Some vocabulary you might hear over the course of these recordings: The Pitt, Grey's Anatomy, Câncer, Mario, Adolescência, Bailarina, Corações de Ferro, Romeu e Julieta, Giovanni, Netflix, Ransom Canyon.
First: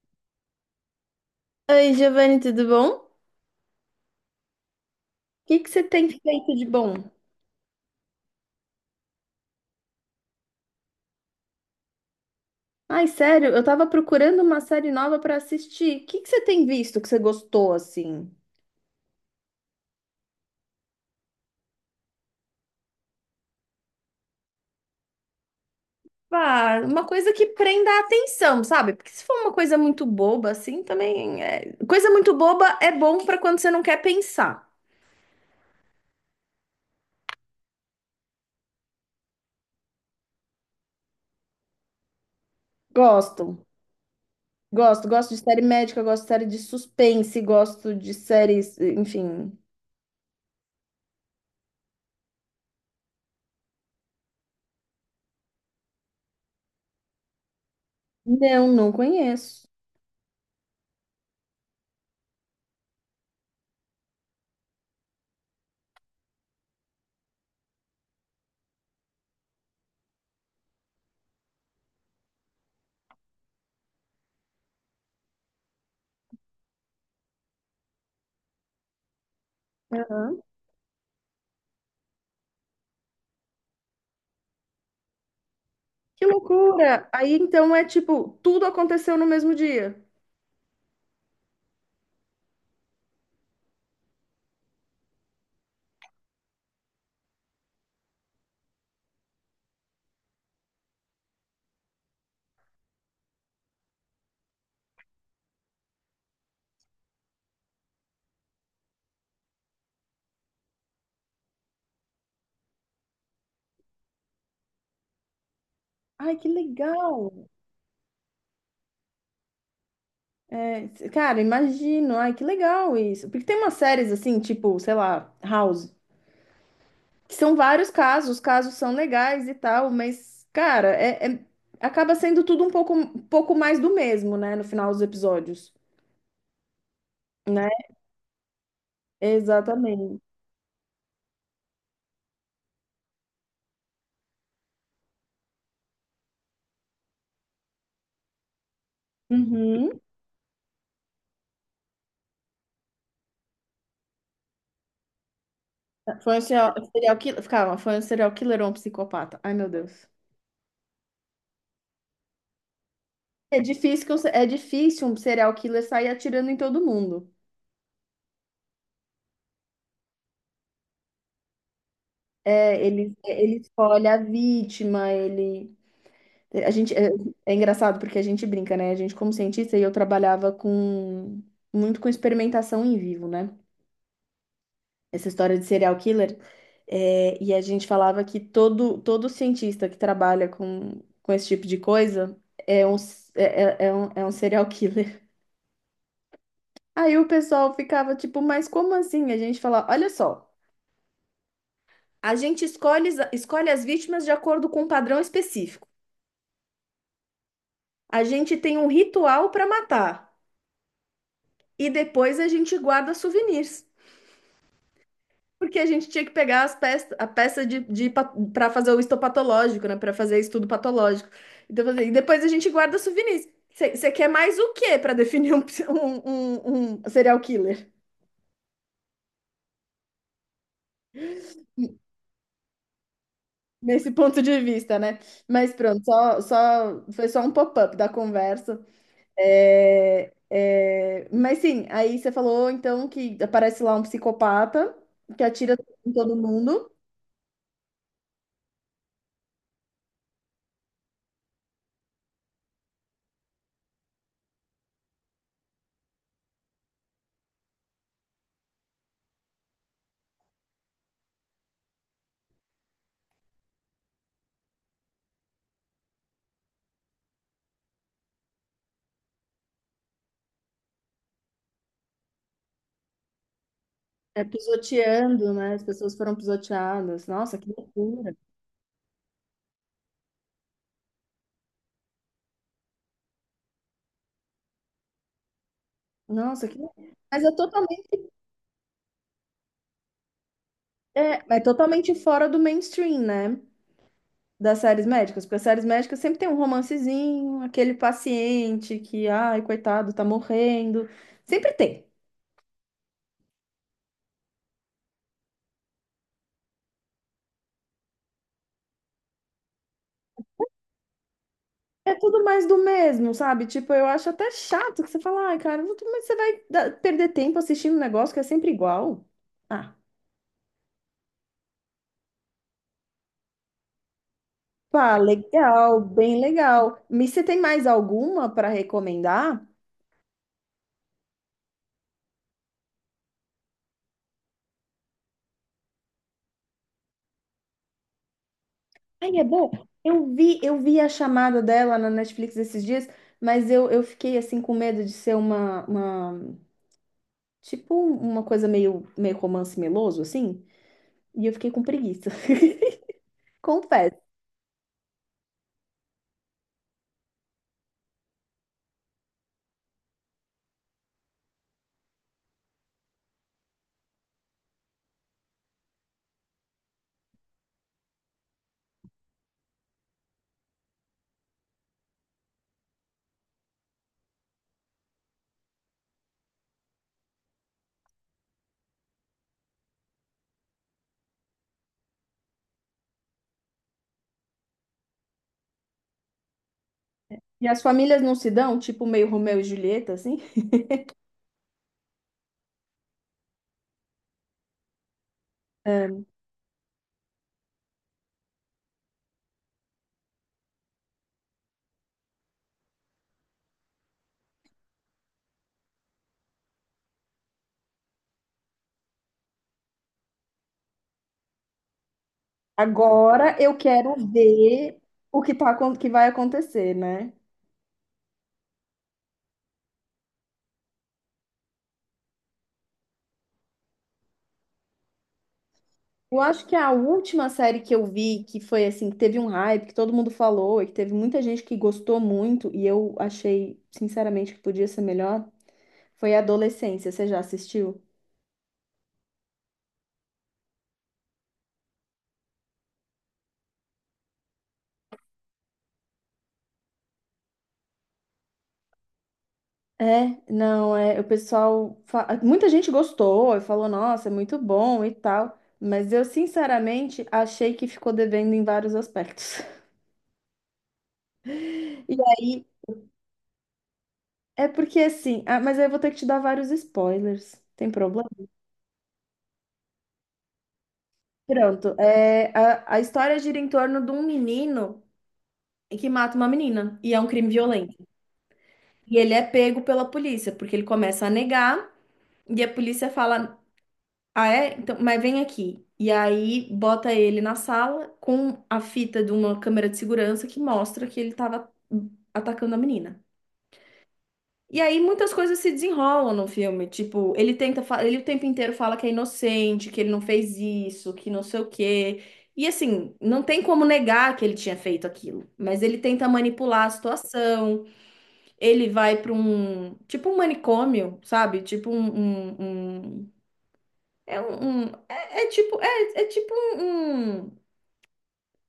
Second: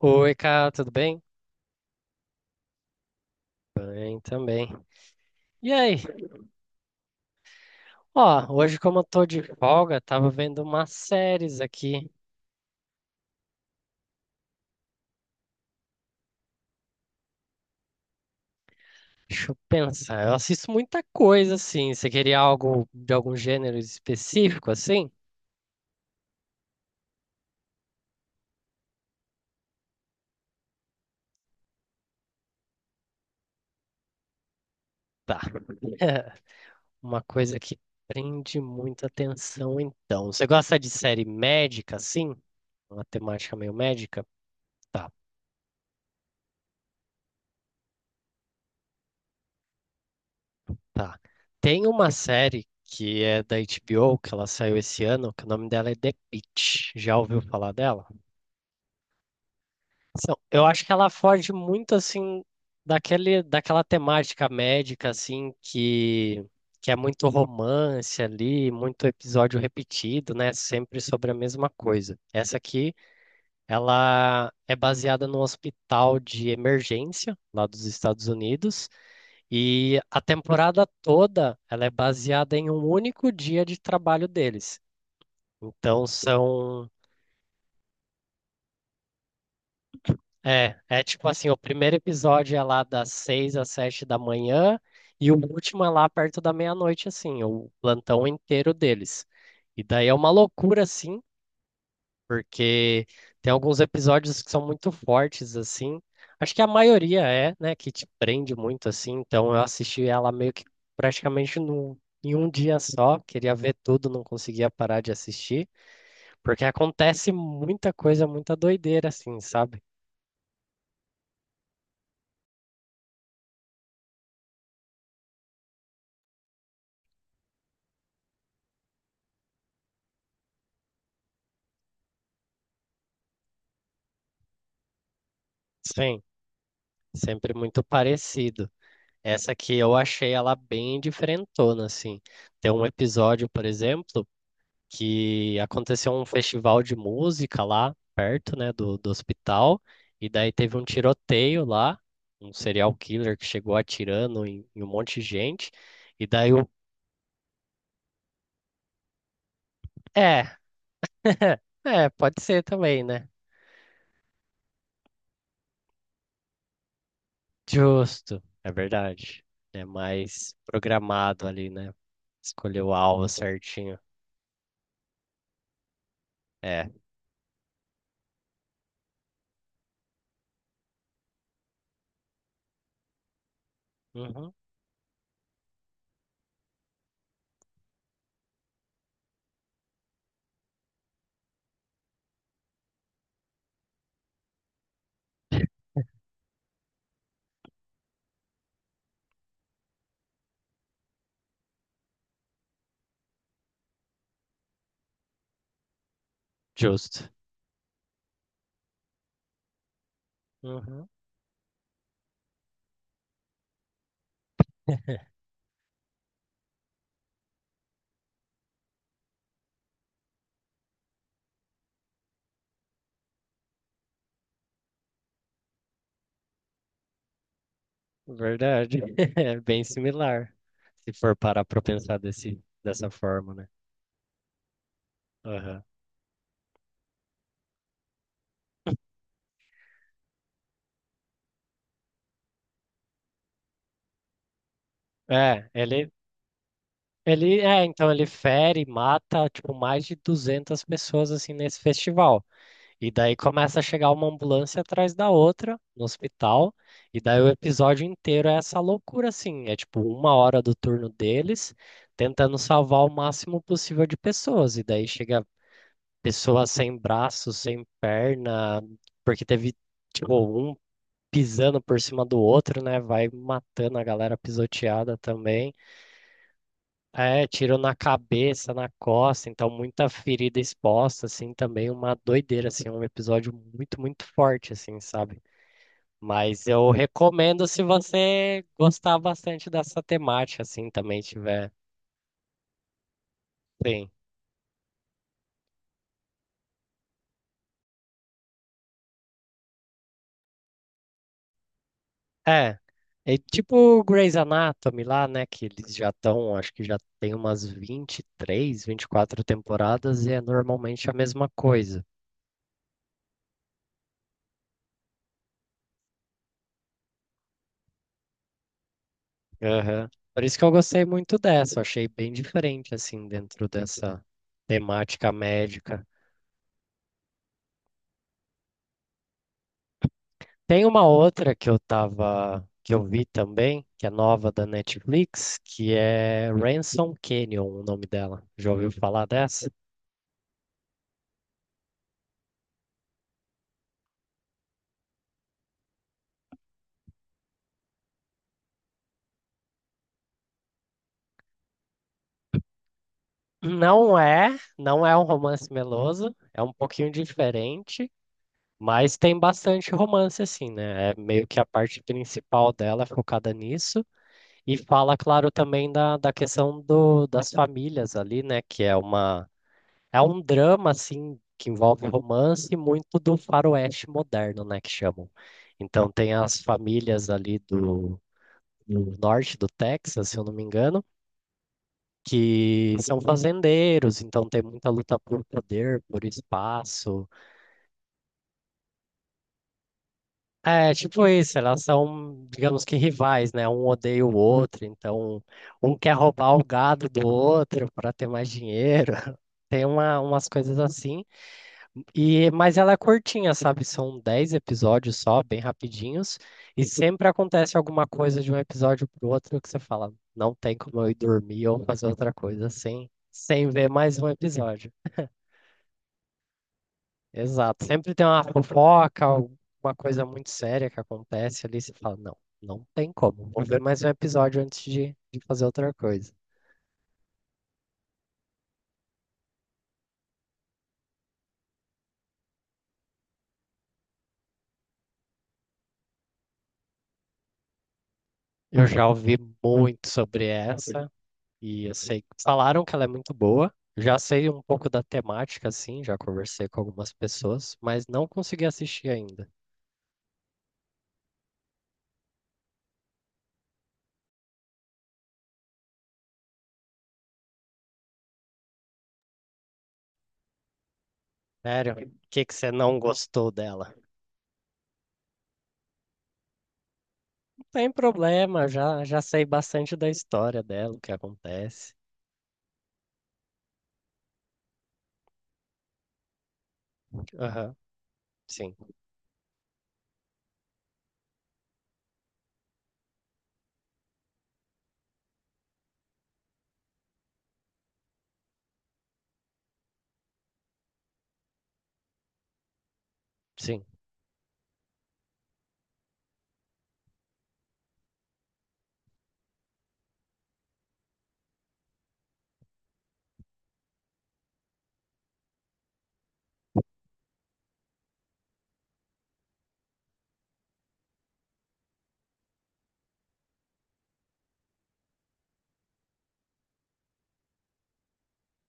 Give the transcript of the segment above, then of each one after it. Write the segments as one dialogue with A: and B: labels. A: Oi, cara, tudo bem?
B: Oi, Giovanni, tudo bom? O
A: Bem também.
B: que que
A: E
B: você
A: aí?
B: tem feito de bom?
A: Ó, hoje como eu tô de folga, tava vendo umas séries aqui.
B: Ai, sério, eu tava procurando uma série nova pra assistir. O que que você tem visto que você gostou assim?
A: Deixa eu pensar. Eu assisto muita coisa, assim. Você queria algo de algum gênero específico, assim?
B: Ah, uma coisa que prenda a atenção, sabe? Porque se for uma coisa muito boba assim, também coisa muito boba é bom pra quando você não quer pensar.
A: Tá. Uma coisa que prende muita atenção, então. Você gosta de série médica, assim? Uma temática
B: Gosto.
A: meio médica?
B: Gosto,
A: Tá,
B: gosto de série médica, gosto de série de suspense, gosto de séries, enfim.
A: tá. Tem uma série que é da HBO, que ela saiu esse ano, que o nome dela é The Pitt. Já ouviu falar dela?
B: Não, não conheço.
A: Eu acho que ela foge muito assim daquela temática médica assim que é muito romance ali, muito episódio repetido, né? Sempre sobre a mesma coisa. Essa aqui, ela é baseada no hospital de emergência lá dos Estados Unidos e a
B: Aham.
A: temporada toda ela é baseada em um único dia de trabalho deles. Então
B: Que
A: são
B: loucura! Aí então é tipo, tudo aconteceu no mesmo dia.
A: é, é tipo assim, o primeiro episódio é lá das seis às sete da manhã e o último é lá perto da meia-noite, assim, o plantão inteiro deles. E daí é uma loucura, assim, porque tem alguns episódios que são muito fortes, assim. Acho que a maioria é, né, que te prende muito, assim. Então eu assisti ela meio que praticamente no, em um dia só. Queria ver tudo, não conseguia parar de assistir,
B: Ai, que
A: porque acontece
B: legal!
A: muita coisa, muita doideira, assim, sabe?
B: Cara, imagino. Ai, que legal isso. Porque tem umas séries assim, tipo, sei lá, House, que são vários casos, os casos são legais e tal, mas, cara, acaba sendo tudo um pouco mais do mesmo, né, no final dos episódios,
A: Sim. Sempre
B: né?
A: muito parecido. Essa aqui eu
B: Exatamente.
A: achei ela bem diferentona, assim. Tem um episódio, por exemplo, que aconteceu um festival de música lá perto, né, do hospital,
B: Uhum.
A: e daí teve um tiroteio lá, um serial killer que chegou atirando em um monte de gente, e
B: Foi um
A: daí o...
B: serial, serial killer. Calma, foi um serial killer ou um psicopata? Ai, meu Deus.
A: É, é, pode ser também, né?
B: É difícil, que um é difícil um serial killer sair atirando em todo mundo.
A: Justo, é verdade. É mais programado ali, né?
B: É,
A: Escolheu o
B: ele,
A: alvo
B: ele
A: certinho.
B: escolhe a vítima, ele. É, A
A: É.
B: gente é, é engraçado porque a gente brinca, né? A gente, como cientista, e eu trabalhava com muito com experimentação em vivo, né?
A: Uhum.
B: Essa história de serial killer. E a gente falava que todo cientista que trabalha com esse tipo de coisa é é um serial killer. Aí o pessoal ficava tipo, mas como assim? A gente falava, olha só, a gente escolhe as vítimas de acordo com um padrão específico.
A: Justo.
B: A gente tem um ritual para matar.
A: Uhum.
B: E depois a gente guarda souvenirs. Porque a gente tinha que pegar as peças, a peça para fazer o histopatológico, né? Para fazer estudo patológico. Então, assim, e depois a gente guarda souvenirs. Você quer mais o quê para definir um, um serial killer?
A: Verdade. É bem similar, se for parar para pensar dessa forma, né?
B: Nesse ponto de vista, né? Mas
A: Aham.
B: pronto, foi só um pop-up da conversa. Mas sim, aí você falou então que aparece lá um psicopata que
A: É,
B: atira
A: ele,
B: em todo mundo,
A: é, então ele fere, mata, tipo, mais de 200 pessoas, assim, nesse festival. E daí começa a chegar uma ambulância atrás da outra, no hospital, e daí o episódio inteiro é essa loucura, assim, é tipo uma hora do turno deles, tentando salvar o máximo possível de pessoas, e daí chega pessoa sem braço, sem perna, porque teve, tipo, um pisando por cima do outro, né? Vai matando a galera
B: é,
A: pisoteada
B: pisoteando,
A: também.
B: né? As pessoas foram pisoteadas.
A: É,
B: Nossa, que
A: tiro na
B: loucura.
A: cabeça, na costa, então muita ferida exposta, assim, também uma doideira, assim, um episódio muito, muito forte, assim, sabe? Mas
B: Nossa, que...
A: eu
B: mas é
A: recomendo se
B: totalmente,
A: você gostar bastante dessa temática, assim, também
B: é
A: tiver.
B: totalmente fora do mainstream, né?
A: Sim.
B: Das séries médicas, porque as séries médicas sempre tem um romancezinho, aquele paciente que, ai, coitado, tá morrendo. Sempre tem.
A: É, é tipo Grey's Anatomy lá, né? Que eles já estão, acho que já tem umas 23, quatro temporadas e é normalmente a mesma coisa.
B: É tudo mais do mesmo, sabe? Tipo, eu acho até chato que você fala, ai, cara, mas você vai perder tempo assistindo um negócio que é sempre igual. Ah,
A: Aham. Por isso que eu gostei muito dessa, eu achei bem diferente, assim, dentro dessa
B: pá,
A: temática
B: legal,
A: médica.
B: bem legal. Mas você tem mais alguma para recomendar?
A: Tem uma outra que eu tava, que eu vi também, que é nova da Netflix, que é Ransom Canyon, o nome dela. Já ouviu falar
B: Ai, é
A: dessa?
B: bom. Eu vi a chamada dela na Netflix esses dias, mas eu fiquei assim com medo de ser uma tipo uma coisa meio romance meloso, assim, e eu fiquei com preguiça.
A: Não
B: Confesso.
A: é, não é um romance meloso, é um pouquinho diferente, mas tem bastante romance assim, né? É meio que a parte principal dela é focada nisso e fala, claro, também da questão do, das famílias ali, né? Que é uma é um drama assim que envolve romance e muito do faroeste moderno, né? Que chamam. Então tem as famílias ali do norte do Texas, se eu não me engano que são fazendeiros, então tem muita luta por poder, por espaço.
B: E as famílias não se dão, tipo meio Romeu e Julieta, assim.
A: É, tipo isso, elas são, digamos que rivais, né? Um odeia o outro, então um quer
B: Ahn,
A: roubar o gado do outro para ter mais dinheiro. Tem uma, umas coisas assim. E, mas ela é curtinha, sabe? São 10 episódios só, bem rapidinhos, e sempre acontece alguma coisa de um episódio pro outro que você fala, não tem como eu ir dormir ou fazer outra coisa sem,
B: Agora
A: sem
B: eu
A: ver
B: quero
A: mais um episódio.
B: ver o que que vai acontecer, né?
A: Exato. Sempre tem uma fofoca, alguma coisa muito séria que acontece ali. Você fala, não, não tem como. Vou ver mais um episódio antes de fazer outra coisa.
B: Eu acho que a última série que eu vi, que foi assim, que teve um hype, que todo mundo falou, e que teve muita gente que gostou muito, e eu achei, sinceramente, que podia ser melhor, foi Adolescência. Você já assistiu?
A: Eu já ouvi muito sobre essa e eu sei, falaram que ela é muito boa. Já sei um pouco da temática, assim, já conversei com algumas pessoas, mas não consegui assistir ainda.
B: É, não, é, o pessoal, muita gente gostou e falou, nossa, é muito bom e tal, mas eu sinceramente achei que ficou devendo em vários aspectos.
A: Sério, o
B: E
A: que que
B: aí,
A: você não gostou dela?
B: é porque assim, ah, mas aí eu vou ter que te dar vários spoilers,
A: Não tem
B: tem problema?
A: problema, já sei bastante da história dela, o que acontece.
B: Pronto, a história gira em torno de um menino que mata uma menina. E é um crime
A: Aham,
B: violento.
A: sim,
B: E ele é pego pela polícia, porque ele começa a negar, e a polícia fala: Ah, é? Então, mas vem aqui. E aí bota ele na sala com a fita de uma câmera de segurança que mostra que ele tava atacando a menina.
A: sim.
B: E aí muitas coisas se desenrolam no filme. Tipo, ele o tempo inteiro fala que é inocente, que ele não fez isso, que não sei o quê. E assim, não tem como negar que ele tinha feito aquilo, mas ele tenta manipular a situação. Ele vai para um tipo um manicômio, sabe? Tipo um, um- um- um, um- é, é tipo um, um-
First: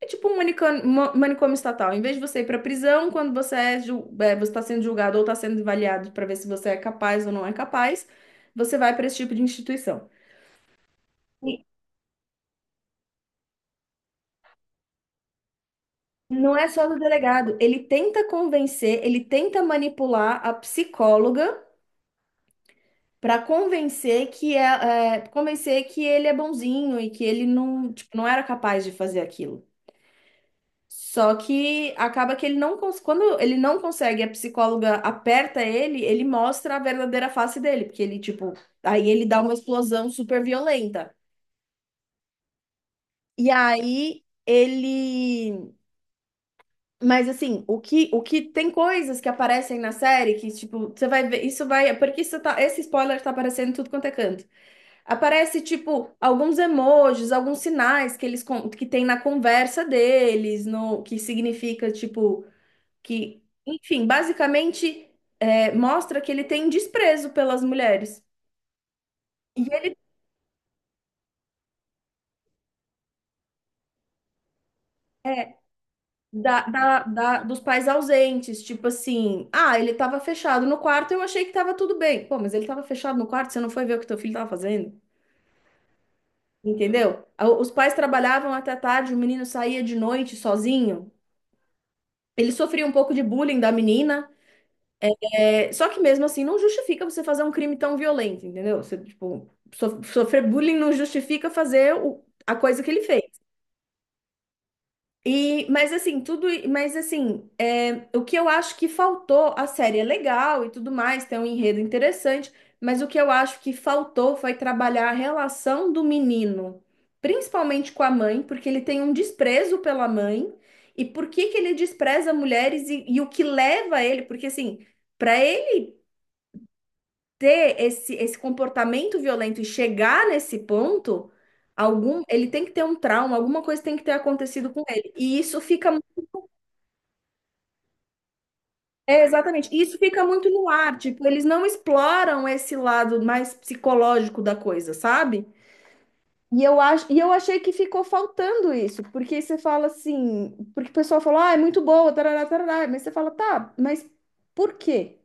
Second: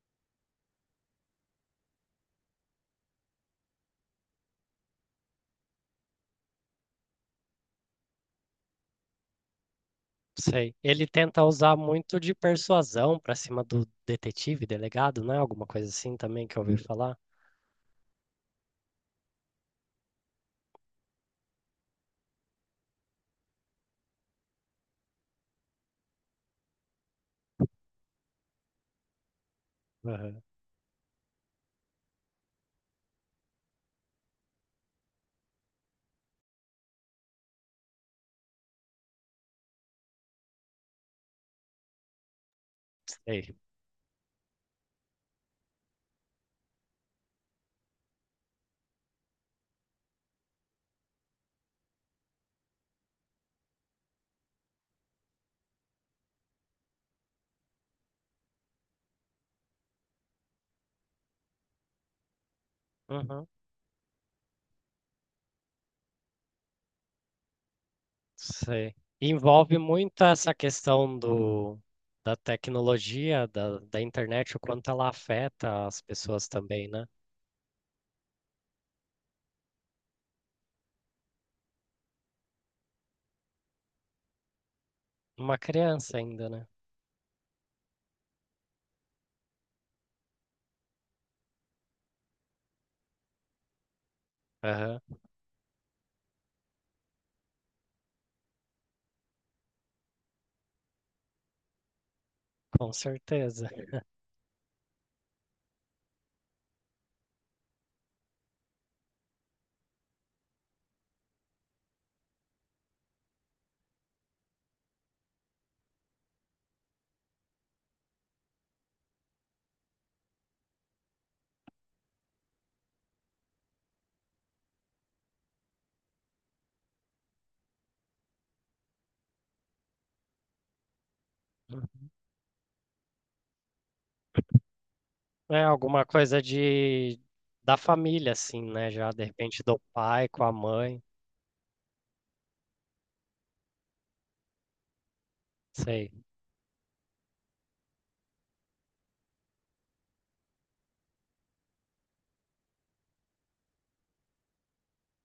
B: é tipo um manicômio, manicômio estatal. Em vez de você ir para prisão quando você você está sendo julgado ou está sendo avaliado para ver se você é capaz ou não é capaz, você vai para esse tipo de instituição.
A: Sei. Ele tenta
B: E
A: usar muito de persuasão pra cima do detetive, delegado, né? Alguma coisa assim também
B: não
A: que eu
B: é
A: ouvi
B: só do
A: falar.
B: delegado, ele tenta convencer, ele tenta manipular a psicóloga. Pra convencer que convencer que ele é bonzinho e que ele não, tipo, não era capaz de fazer aquilo.
A: Aham.
B: Só que acaba que ele não cons- quando ele não consegue, a psicóloga aperta ele, ele mostra a verdadeira face dele, porque ele tipo, aí ele dá uma explosão super violenta. E
A: Sei.
B: aí ele. Mas assim, o que tem coisas que aparecem na série que, tipo, você vai ver, isso vai, porque isso tá, esse spoiler tá aparecendo em tudo quanto é canto. Aparece, tipo, alguns emojis, alguns sinais que que tem na conversa deles, no que significa, tipo, que,
A: Uhum.
B: enfim, basicamente mostra que ele tem desprezo pelas mulheres.
A: Sei.
B: E
A: Envolve
B: ele
A: muito essa questão do, da tecnologia, da internet, o quanto ela
B: é
A: afeta as pessoas também, né?
B: dos pais ausentes, tipo assim, ah, ele tava fechado no quarto, eu achei que tava tudo bem. Pô, mas ele tava fechado no quarto, você não foi ver o que teu filho tava fazendo?
A: Uma criança ainda, né?
B: Entendeu? Os pais trabalhavam até tarde, o menino saía de noite sozinho. Ele sofria um pouco de bullying da menina.
A: Aham.
B: É, só que mesmo assim não justifica você fazer um crime tão violento, entendeu? Você, tipo, sofrer bullying não justifica a coisa que
A: Com
B: ele fez.
A: certeza.
B: E, mas assim, tudo, mas assim, é, o que eu acho que faltou, a série é legal e tudo mais, tem um enredo interessante, mas o que eu acho que faltou foi trabalhar a relação do menino, principalmente com a mãe, porque ele tem um desprezo pela mãe, e por que que ele despreza mulheres e o que leva ele, porque assim, para ele ter esse, esse comportamento violento e chegar nesse ponto,
A: Uhum.
B: algum, ele tem que ter um trauma, alguma coisa tem que ter acontecido com ele.
A: É alguma coisa de da família, assim, né? Já de
B: É,
A: repente
B: exatamente,
A: do
B: e isso fica
A: pai com
B: muito
A: a
B: no ar,
A: mãe.
B: tipo, eles não exploram esse lado mais psicológico da coisa, sabe?
A: Sei.
B: E eu acho, e eu achei que ficou faltando isso, porque você fala assim, porque o pessoal fala, ah, é muito boa, tarará, tarará, mas você fala, tá, mas por quê?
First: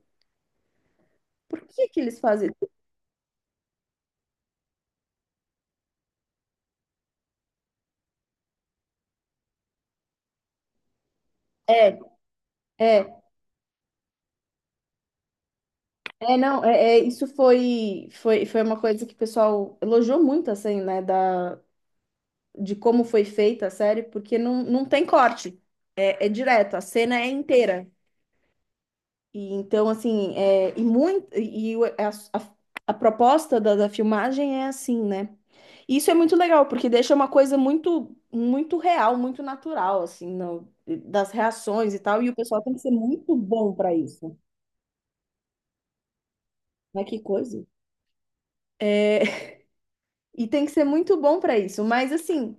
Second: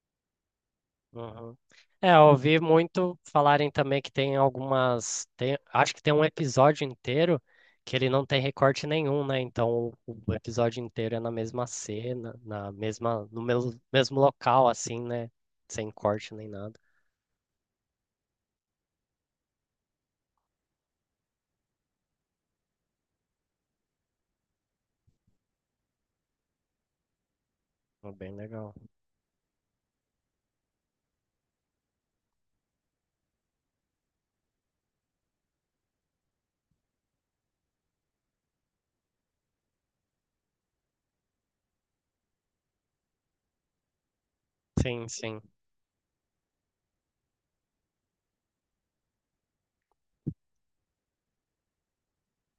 A: Uhum.
B: Por que que
A: É,
B: eles
A: eu
B: fazem
A: ouvi
B: isso?
A: muito falarem também que tem algumas. Acho que tem um episódio inteiro que ele não tem recorte nenhum, né? Então o episódio inteiro é na mesma
B: É,
A: cena,
B: é.
A: no mesmo local, assim, né? Sem corte
B: É,
A: nem
B: não,
A: nada.
B: é, é, Isso foi, foi uma coisa que o pessoal elogiou muito, assim, né, da, de como foi feita a série, porque não tem corte, é direto, a cena é inteira.
A: Então, bem legal.
B: E então, assim, e muito, a, a proposta da filmagem é assim, né? E isso é muito legal, porque deixa uma coisa muito, muito real, muito natural, assim, das reações e tal, e o pessoal tem que ser muito bom para isso.
A: Sim.
B: Mas que coisa. E tem que ser muito bom para isso. Mas assim,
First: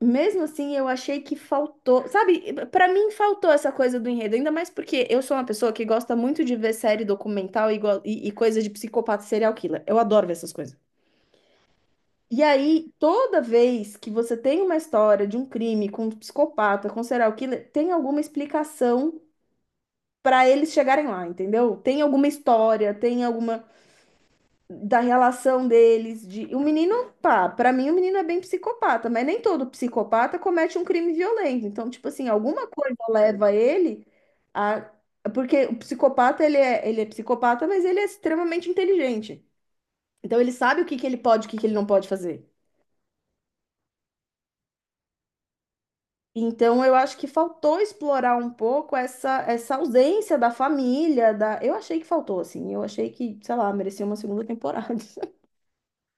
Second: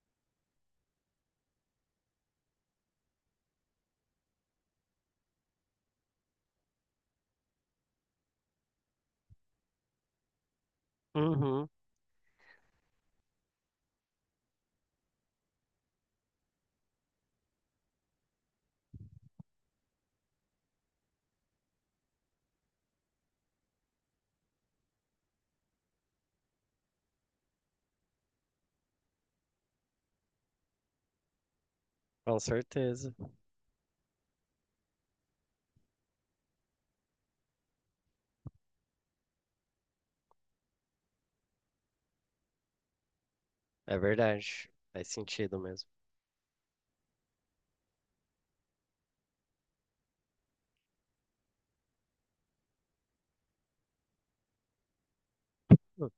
B: mesmo assim, eu achei que faltou. Sabe, para mim faltou essa coisa do enredo. Ainda mais porque eu sou uma pessoa que gosta muito de ver série documental e coisa de psicopata e serial killer. Eu adoro ver essas coisas.
A: Uhum,
B: E aí, toda vez que você tem uma história de um crime com um psicopata, com um serial killer, tem alguma explicação para eles chegarem lá, entendeu? Tem alguma história, tem alguma. Da relação deles, de o menino, pá, para mim o menino é bem psicopata, mas nem todo psicopata comete um crime violento. Então, tipo assim,
A: com
B: alguma coisa
A: certeza.
B: leva ele a porque o ele é psicopata, mas ele é extremamente inteligente. Então ele sabe o que que ele pode, e o que que ele não pode fazer.
A: É verdade. Faz sentido mesmo.
B: Então eu acho que faltou explorar um pouco essa essa ausência da família, da eu achei que faltou assim, eu achei que, sei lá, merecia uma segunda temporada.
A: Hum.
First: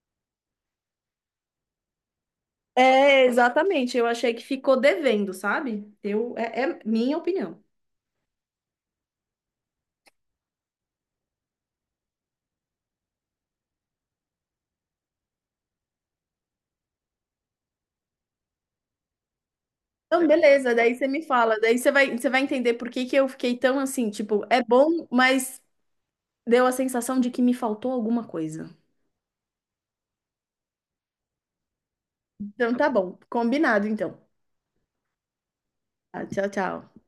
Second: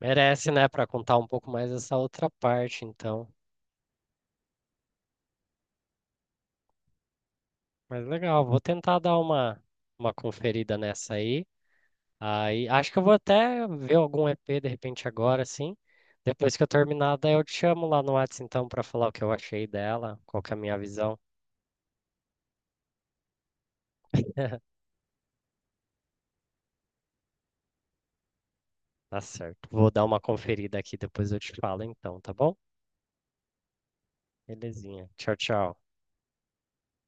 A: Merece, né, pra contar um pouco mais essa outra parte,
B: É,
A: então.
B: exatamente. Eu achei que ficou devendo, sabe? É minha opinião.
A: Mas legal, vou tentar dar uma conferida nessa aí. Aí acho que eu vou até ver algum EP de repente agora, assim. Depois que eu terminar, daí eu te chamo lá no Whats então pra falar o que eu achei dela,
B: Então,
A: qual que é a
B: beleza,
A: minha
B: daí você
A: visão.
B: me fala, daí você vai entender por que que eu fiquei tão assim, tipo, é bom, mas deu a sensação de que me faltou alguma coisa.
A: Tá certo. Vou dar uma conferida aqui, depois eu te falo então, tá bom?
B: Então tá bom, combinado então.
A: Belezinha. Tchau, tchau.
B: Tá, tchau, tchau.